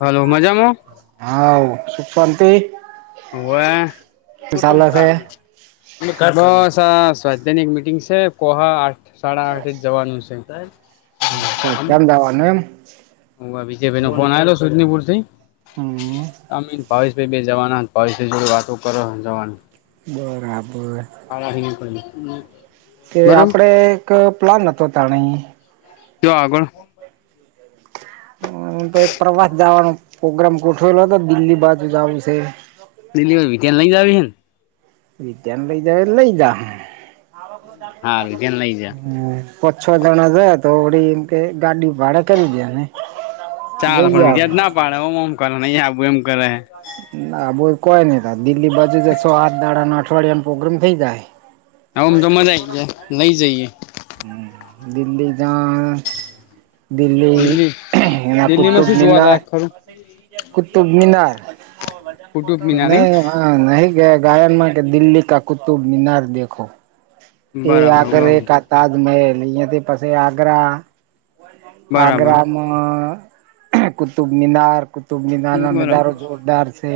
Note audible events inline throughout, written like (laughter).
Hello મજામાં. હાવ સુખ શાંતિ (unintelligible) હવે શું કુટુંબ ચાલે છે રા (unintelligible) સ્વાધ્યા ની એક મિટિંગ છે. કોહા આઠ સાડા આઠ જ જવાનું છે. કેમ દવાનું એમ હ વિજયભાઈ નો ફોન આવેલો સુનીપુર થી હમ ભાવેશભાઈ બેય જવાના ભાવ જો વાતો કરો જવાની (unintelligible) બરાબર (unintelligible) હા હ (unintelligible) કે આપડે એક પ્લાન હતો ત્રણેય ક્યાં આગળ હું તો એક પ્રવાસ જવાનો પ્રગ્રામ ગોઠવેલો હતો દિલ્હી બાજુ જું છે. દિલ્લી ભી ત્યાને લઈ જ આવી છે. ને રીતેમ લ લઈજા હારુ વિધાન લઈ જા હ પછ જણા દ તો (unintelligible) કે ગાડી ભાડા કરી દે ને ચાલો જઈ પણ આવે ક્યાજ ના પાડે હમમ કર અહી આ એમ કરે આબુ કોઈ નહીં દિલ્લી બાજુ જસો આઠ દાડા અઠવાડિયામાં પ્રોગ્રામ થઇ જાય. હમ, તો મજા આઈ જાય લઈ, જઈએ દિલ્હી, જાય દિલ્લી, દિલ્હી એના દિલ્હીમાં કુતુબ શું મિનાર જોવાલાયક ખરું કુતુબ, મિનાર કુટુબ મિનાર એમ નહી, નહી કે ગાયનમા, કે દિલ્લી કા કુતુબ મીનાર દેખો એ બરાબર આગ્રા, નો તાજમહેલ અહિયા થી પછી આગ્રા બરાબર આગ્રામા, કુતુબમીનાર તુંનાના નજારો બરાબર છે. જોરદાર છે.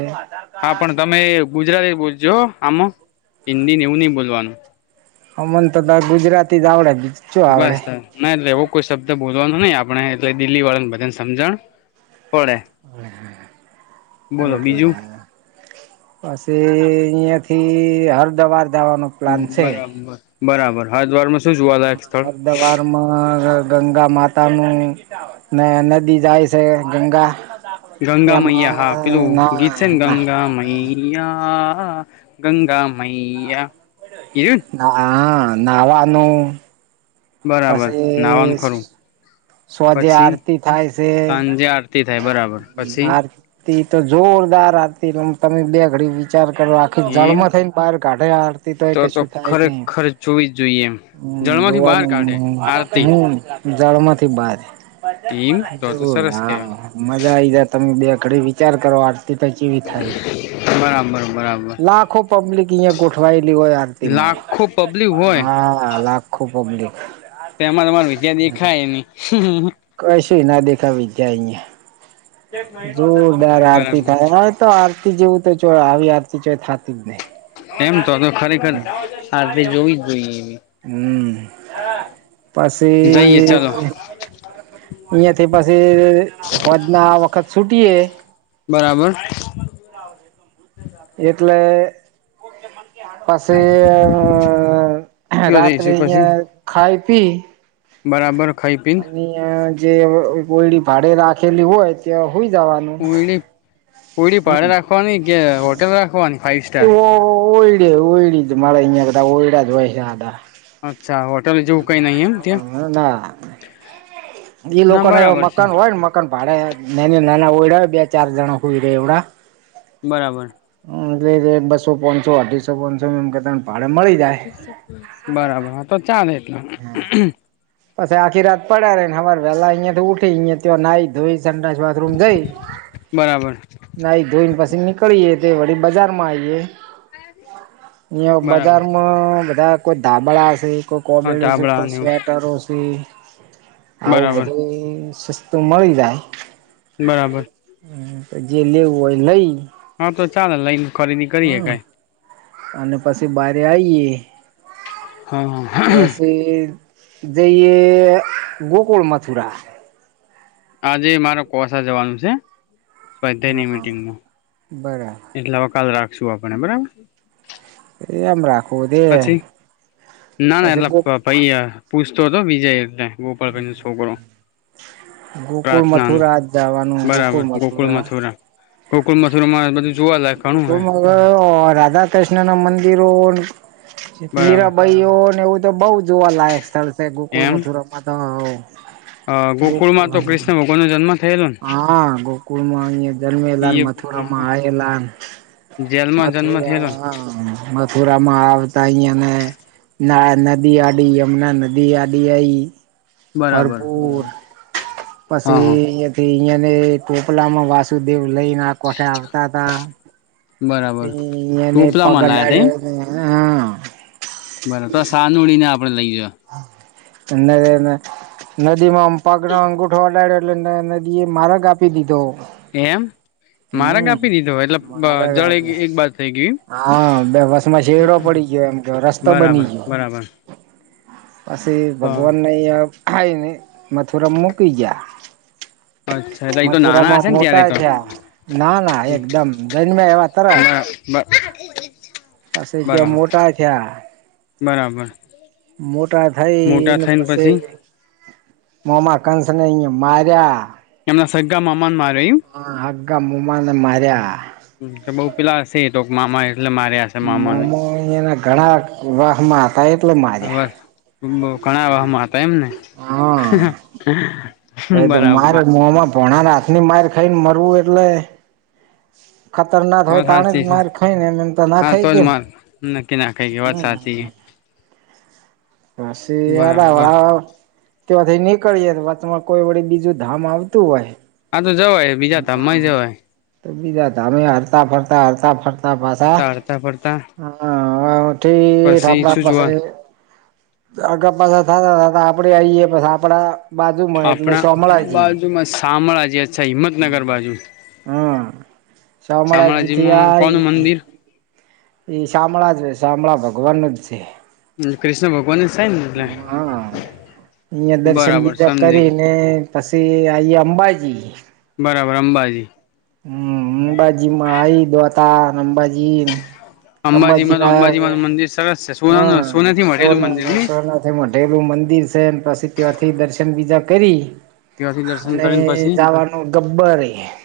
હા પણ તમે ગુજરાતી બોલજો આમ હિન્દી, ને એવું નહ બોલવાનુ હમ, તો તો ગુજરાતી જ આવડાે જ નાટ કોઈ શબ્દ બોલવાનો નહી, આપણે એટલે દિલ્હી વાળાને બધાને સમજણ પડે હટ, બોલો પછી બીજું અહિયા થી, હરદ્વાર જવાનો પ્લાન છે. બરાબર બરાબર હા, દ્વારમા હ, અર્ધ વરમા ગંગા માતા નુ નદી જાય છે, ગગા ગંગા મૈયા હા, પેલું ગીત છેન, ના ગંગા મૈયા હા, ગંગા મૈયા હીરુ નાવાનુ બરાબર નાવાનું ખરું પછી સોજે પછી આરતી થાય સાંજે આરતી થાય બરાબર પછી છે. તો જોરદાર આતી, તમે બે ઘડી વિચાર કરો આખી એમ જળમાં થઈ ને બહાર ગાઢે હડતી, તો એ કશું થાય નહી ખરેખર જોવી જ જોઈએ એમ હમ, જળમાંથી બહાર રોવાનું કાઢે હ આરતી હ- જળ માંથી બાર એમ તો તો સરસ કેવાય હા, મજા આઈ જ તમે બે વિચાર, કરો આરતી પ જેવી થાય બરાબર બરાબર લાખો પબ્લિક અ ગોઠવાયેલી હોય, આરતીમા લાખો પબ્લિક હા લખું પબ્લિક તોમાં તમાર વિજ્યા દેખાય ન કઈ સુુ, ના દેખાવી જાય અ જોરદાર આરતી બરાબર થાય હોય, તો આરતી જેવુ તો આવી આરતી ચય થતી જ નહી. એમ તો તો ખરેખર આ જોવી, જ જોઈએ એવી હમ, જઈએ પછી ચાલો અહિયાયાથી પછી, હોજ ના વખત છૂટીએ બરાબર એટલે પછી, કયો રાત્રે જઈશું પછી અહયા ખાઈ પી બરાબર ખાઈ પીને અને જે કોયડી ભાડે રાખેલી હોય, ત્યા હોઈ જવાનુ કોુડી, પાડે રાખવાની કે હોટેલ રાખવાની ફાઈવ એ સ્ટાર ઓયડી ઓયડી જ મળે અંયા, કરા ઓયડા જ હોયસા હતા. અચ્છા હોટલ જેવું કઈ નહી એમ ત્યાં અ ઈ લોકો, ના એ બરાબર છે મકાન હોય ને મકાન ભાડેની ના ના ઓડા બે ચાર જણા હોય, ર એવડા બરાબર એલે રે બસો, પોંચસો અઢીસો પોંચસો એમ કેતા બરાબર હ, તો ચાલે એટલા પછી આખી, રાત પડ રે ને હર વેલા અહિયાયા તો ઉઠી, નાહ ધોઈ સડાસ બાથરૂમ જઈ બરાબર નાઈ ધોઈ પછી નીકળીય તે વળી બજારમાં આવીએ બરાબર બજારમાં કોઈ ધાબળા છે કોઈ હા કોબેડ છે ધાબળા કોઈ ને એવું શેટ આવું બરાબર બધું સસ્તું મળી જાય. બરાબર જે લેવું હોય લઈ હા તો ચાલ લઈને ખરીદી કરીએે હમ. કઈ અને પછી બારે આવીએ હા પછી જઈએ ગકુળ મથુરા આજે મારે કોસા જવાનું છે સ્વાધયની હા. મીટિંગમાં બરાબર એટલે હવે કાલ રાખશું આપણે બરાબર. એમ રાખ. પછી ના ના પછી ગોક એટલા (unintelligible) પૂછતો હતો વિજય એટલે ગોપાલભાઈ નો છોકરો ગોકુળ પ્રાર્થનાનું મથુરા જ જવાનું ગોકુળ મથુરા ગોકુલ મથુરામાં બધું જોવાલાયક ઘણું હે (unintelligible) રાધા કૃષ્ણના મંદિરો બરાબર મીરાબાઈઓને એવું તો બહું જોવાલાયક સ્થળ છે ગોકુલ મથુરામાં તો અ ગોકુળ ગોકુલ માં તો અને કૃષ્ણ ભગવાન નો જન્મ થયેલો ને હા ગોકુળ માં અહીં જન્મેલા એ મથુરા માં આવેલા જેલમાં જન્મ થયેલો ને મથુરા મથુરામાં આવતા અહીયાને ના નદી આડી હમના નદી આડી આઈ બરાબર ભરપૂર બરાબર હા પછી હા અહીંયાથી અહીં અને ટોપલા માં વાસુદેવ લઈને આ કોઠે આવતા હતા બરાબર ટોપલામાં લાયા તા એમ (unintelligible) બરાબર તો સાનુળી ને આપડે લઈ નદીમાં પગનો અંગુઠો અડાયો નદી એ માર્ગ આપી દીધો એમ માર્ગ હમ કાપી દીધો એટલે જળ મારા એક બાજ થઈ ગયું હા બે બસ માં શેડો પડી ગયો એમ કે એમ રસ્તો બરાબર બની ગયો (inaudible) પછી તો ભગવાનને (unintelligible) આહીંયા મથુરા મૂકી ગયા અચ્છા એ તો નાના હશે મથુરામાં ને ત્યારે મોટા તો થયા. ના ના એકદમ જન્મ્યા એવા તરત (inaudible) પછી જો બરાબર મોટા થયા બરાબર. મોટા થઈ મોટા અને થઈને પછી મોમા કંસને અહીયા મારંયા. એમના સગા મામાને મા હા હગા મોમાને માર્યા. (unintelligible) મામા એ મામા એના ઘણા વાહ માં હતા એટલે હવે માર્યા. ઘણા વાહમાં હતા એમને હા તો બરાબર (unintelligible) ભોણાની હાથની માર ખાઈને મરવું એટલે. ખતરનાક વાત હોય ત્યારે સાચી છે માર ખાઈ ને એમ એમ તો ના ખાઈ ગયને. નકી ના ખાય એ વાત સાચી બરાબર પછી (unintelligible) નીકળી એ કોઈ વડી બીજું ધામ આવતું હોય. આ તો જવાય બીજા ધામા હમ જવાય. તો બીજા ધામે હરતા ફરતા હરતા ફરતા પાછા હડતા હડતા ફરતા હ ઠીઠ પછી આપણા શું પાસે જોવા આગ પાછા થતા થતા આપડે આઈએ પછી આપડા બાજુમાં, એટલે આપણા સમોમળાજી બાજુમાં શામળાજી, અચ્છા હિંમતનગર બાજુ શામળાજીથી શામળાજીમાં કોનું આઈ મંદિર એ શામળાજ, શામળા ભગવાનનું છે. કૃષ્ણ ભગવાનને સેન ને અહયા દર્શન બરાબર બીજા સમજાઈ ગઈ કરીને, પછી આઈયા અંબાજી બરાબર અંબાજી. હમ્મ. અંબાજીમાં આઈ દોતા, અંબાજી ન. અંબાજીમાં તો અંબાજીના અંબાજીમાં મંદિર સરસ છે સોનાનું હા સોનાથી મઢેલું સોના મંદિર થ ની સોનાથ એમઢેલું મંદિર છે પછી ત્યાંથી દર્શન બીજા કરી ત્યાંથી દર્શન અને કરીને પછી લાવાનું ગબ્બર રી (unintelligible)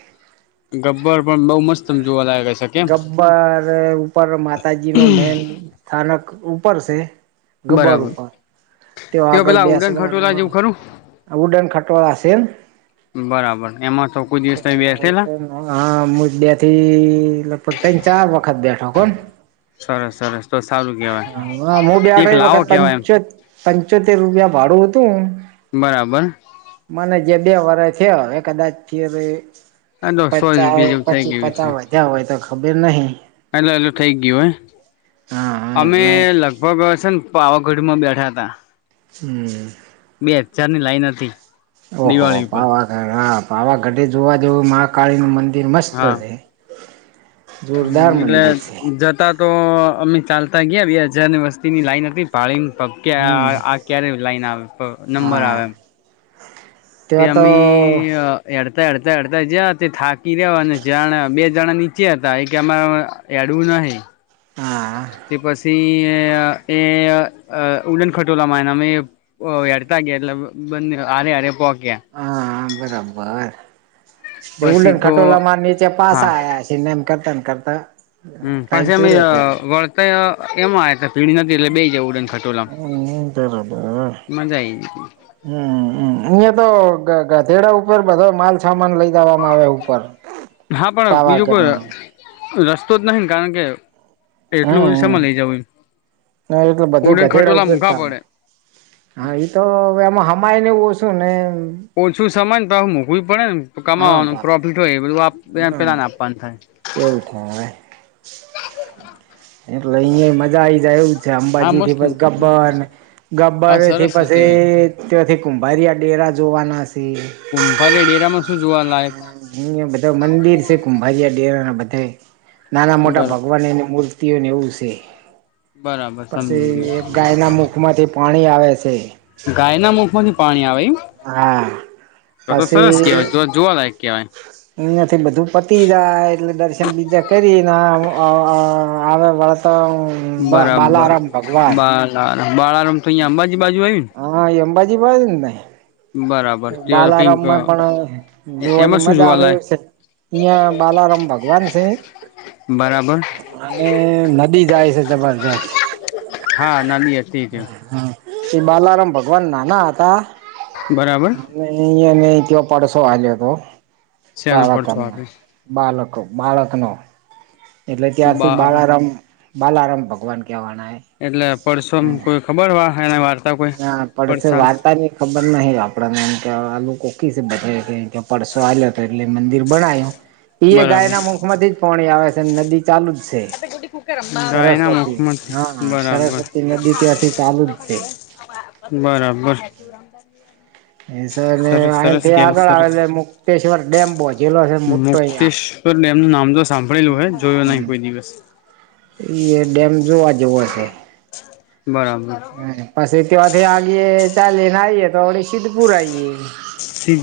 ગબ્બર પણ બહુ મસ્ત જોવાલાયક હશે કેમ ગબ્બર ઉપર માતાજી નું મેન સ્થાન ઉપર છે, ગબ્બર બરાબર ઉપર તેઓ તે આગળ પેલા ઉડન બેસવાનું ખટોલા જેવું ખરું ઉડન ખટોળા એમ બરાબર એમાં તો કોઈ દિવસ બેસે તમે (inaudible) હા હું બે થી લગભગ ત્રણ ચાર વખત બેઠો કો ને સરસ સરસ તો સારું કેવાય હ હ હું બેઠો એક ઈ લાવો વખત કેવાય એમ પંચત પંચોતેર રૂપિયા ભાડું હતું. બરાબર જ બે વર્ષ છેવે કદાચ આ તો સો પચા રૂપિયા જેવું થઈ પછી ગયું છે પચાસ વધ્યા હોય તો ખબર નહિ. એટલે એટલું થઈ ગયું હા હા અમે એટલે લગભગ છે ને પાવાગઢમાં બેઠા હતા હમ્મ. અત્યાર ની લાઈન હતી, ઓહો દિવાળી પર પાવાગઢ હા પાવાગઢે જોવા જેવું મહાકાળી નું મંદિર મસ્ત છે હમ્મ જોરદાર એટલે મંદિર છે જતા તો અમે ચાલતા ગયા બે હજાર ની વસ્તી ની લાઈન હતી પાળી હમ આ ક્યારે લાઈન આવે નંબર હા આવે એમ. (unintelligible) તો તેમી એ (inaudible) અડતા અડતા જયા તે થાકી રહ્યા અને જા બે જણા નીચે હતા એ કે અમા હેડવું. ન (inaudible) (unintelligible) હા (unintelligible) તે પછી એ ઉડન ખટોલા મા આયા ને અમે હેડતા ગયા એટલે બંને આરે આરે પોકે હ બરાબર ઉડને પછી તો ખટોલા મા નીચે પાસા આવયા છેને એમ કરતા ને કરતા. હમ્મ. ટાઈમ પછી અમે પૂરો થઈ જાય વળતા એમ આવ ભીડ નથી એટલે બેહિ જવ ઉડન ખટોલા હમ બરોબર માં મજા આઈ ગયતી હમ હમ હ એતો ગધેડા ઉપર બધો માલસામાન લઈ જવામાં આવે ઉપર હા, પણ બીજું પાવાગઢ કોઈ રસ્તો જ નહી કારણ કે, એટલું હમ સમા લઈ જવું એમ એટલે બધું ઉડન ગધેડા ખટોલા મૂકા ઉપરતા પડે હા તો હવે એમાં હમાય ને એવ (unintelligible) ઓછું સમાન તોય મોંઘું પડે હા કમાવાનું બા પ્રોફિટ હોય બધું હમ પેલા આપવાનું થાય. એવું થાય હવે (unintelligible) એટલે અહિયા એ મજા આવી જાય એવું છે હા અંબાજી થી મસ્ત પછી ગબ્બર હા ગબ્બરથી સરસ છે તે પછી ત્યાંથી કુંભારીયા ડેરા જોવાના હશે કુંભારી ડેરામાં શું જોવા લાયક અહ બધા મંદિર છે કુંભારીયા ડેરા ના બધે નાના મોટા બરા ભગવાન એની મૂર્તિઓને એવું છે બરાબર પછી સમજી એ ગયો ગાયના મુખ માંથી પાણી આવે છે. ગાય ના મુખ માંથી પાણી આવે એમ હા તો તો સરસ કહેવાય જોવા લાયક એનાથી બધું પતી જાય એટલે દર્શન બીજા કરી (unintelligible) અહ આવે વળત બા બાલારામ ભગવાન બાળારમ તો અહીંયા અંબાજી બાજુ આવ્યું હા, એ અંબાજી બાજુ જ ને ને બરાબર તે કઈક બાલારામમાં પણ એમાં જોવાની શું મજા આવે જોવાલાય એવ છે. અહિયાં બાલારામ ભગવાન છે બરાબર અને નદી જાય છે. જબરજસ્ત. હા નાની હતી તે હમ્મ એ બાલારામ ભગ વન નાના હતા બરાબર નઈ ત્યાં નઈ પડશો આયો હતો શેનો પડછો બાલાકામમાં આપે બાલક બાળકનો એટલે ત્યાારથી બા બાલારામ બાલારામ ભગવાન કહેવાના એ એટલે પરસોમ કોઈ ખબર વા હૈને વાત ના પડશે, વાર્તા ની ખબર નહીં આપડને કે આલુંકો કેહ છે, (unintelligible) આલિયો હતો એટલે મંદિર બનાયું, એ બરાબર ગાયના મુખ માંથી જ પોણી આવે છે. નદી ચાલુ જ છે, ગાયના સરસ્વતી. મુખમાંથી હા, બરાબર સરસ્વતી નદી ત્યાંથી ચાલુજ છે. સે. બરાબર. એ સર ને સરસ સરસ અહીંથી કેવા આગળ આવે સરસ તે મુકેશ્વર ડેમ બોજેલો છે મોટો અહિયાં મુક્તેશ્વર ડેમ નું નામ તો સાંભળેલું હે, જોયો નઈ હમ કોઈ દિવસ. એ ડેમ જોવા જેવો હશે. બરાબર પછી તથી આગે ચાલેને આઈએ તો વળી સિદ્ધપુર આઈએ.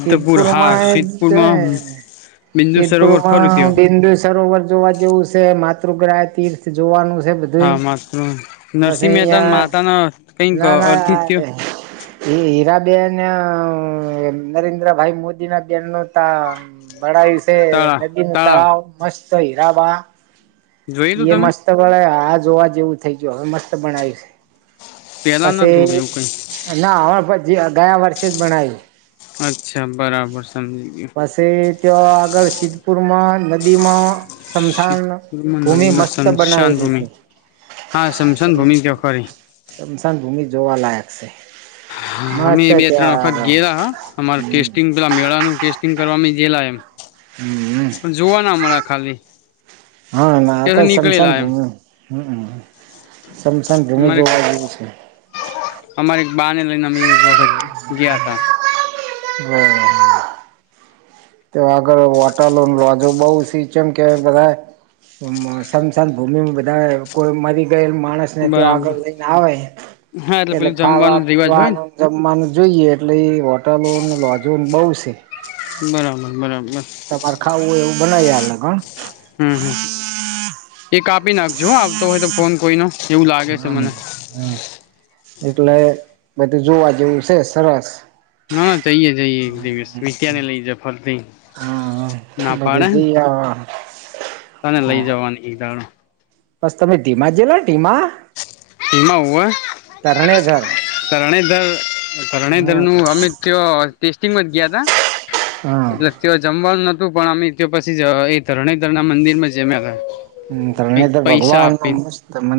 સિદ્ધપુર હા માં એક છે સિદ્ધપુરમાં બિંદુ સરોવર ખરું ત્યો સિદ્ધપુરમાં બિંદુ સરોવર જોવા જેવું છે, માતૃગ્રહ તીર્થ જોવાનું છે હા બધુંએ, માત્ર નરસિંહ પછી મહેતા અહં માતાના કઈક ના ના અર્થિત્ય એ હીરાબેન નરેન્દ્રભાઈ મોદી ના બેન નું તા બળાયું છે. નદીનું તળાવ મસ્ત હીરાબા જોયેલું એ તમે મસ્ત બણ, આ જોવા જેવું થઈ ગયું, હવે મસ્ત બણયુ છે. પેલા નતું એવું કઈ પછી ના હવે પછી ગયા વર્ષેજ બનાયું. અચ્છા, બરાબર, સમજી ગયો. ત્યોં આગળ સિદ્ધપુરમાં નદીમાં શમશાન ભૂમિ મનાલીમાં મસ્ત શમશાન બનાયલી ભૂમિ છે. હા શમશાન ભૂમિ તો ખરી શમશાન ભૂમિ જોવા લાયક છે. હા, મસ્ત અમે બે ત્રણ ત્યાં વખત આગળ ગેલા હા, અમારા ટેસ્ટિંગ પેલા મેળાનું ટેસ્ટિંગ કરવા. ગેલા એમ, હમ પણ જોવા ના મળે ખાલી. હા, ના તો ત્યાંથી સમસન નીકળેલા એમ ભૂમિ, હમ્મ. સમસન ભૂમિ અમારે જોવા જેવું છે. બાને લઈને અમે એક વખત ગીયાતા. હા, હા. તો આગળ વોટલો લોજો બઉ (unintelligible) કે બધાંય. (unintelligible) સમશાન ભૂમિ બધાએ, કોઈ મરી ગયેલ માણસને તે આગળ બરાબર લઈને આવે હા એટલે પેલું ખાવા, જમવાનું રિવાજ હોય ને પીવાનું, જમવાનું જોઈએ, એટલે એ હોટલોનો લોજો બઉ છે. બરાબર બરાબર તમારે ખાવું હોય એવું બનાઇ આલે કા હમ્મ, હમ્મ. એ કાપી નાખજો હા, આવતો હોય તો ફોન કોઈનો એવું લાગે છે, મને હ હમ એટલે બધું જોવા જેવું છે, સરસ. હ જઈએ જઈએ એક દિવસ મી ત્યાંને લઈ જ ફરથી હમ બધ જ (unintelligible) તને લઈ જવાની એક દાડો બસ તમે ધીમા જેલા ધીમા (unintelligible) હોય ધરણેધર હરણેધર ધરણેધર હમ નું અમેિત ટેસ્ટિંગમાં જ ગયા તા હા એટલે તેઓ જમવાનું ન પણ અમે તો પછી એ ધરણે ધરણા મંદિર માં જમ્યા હતા. હ ત્રને કઈક તો પૈસા ભગવાન આપીન મસ્ત મ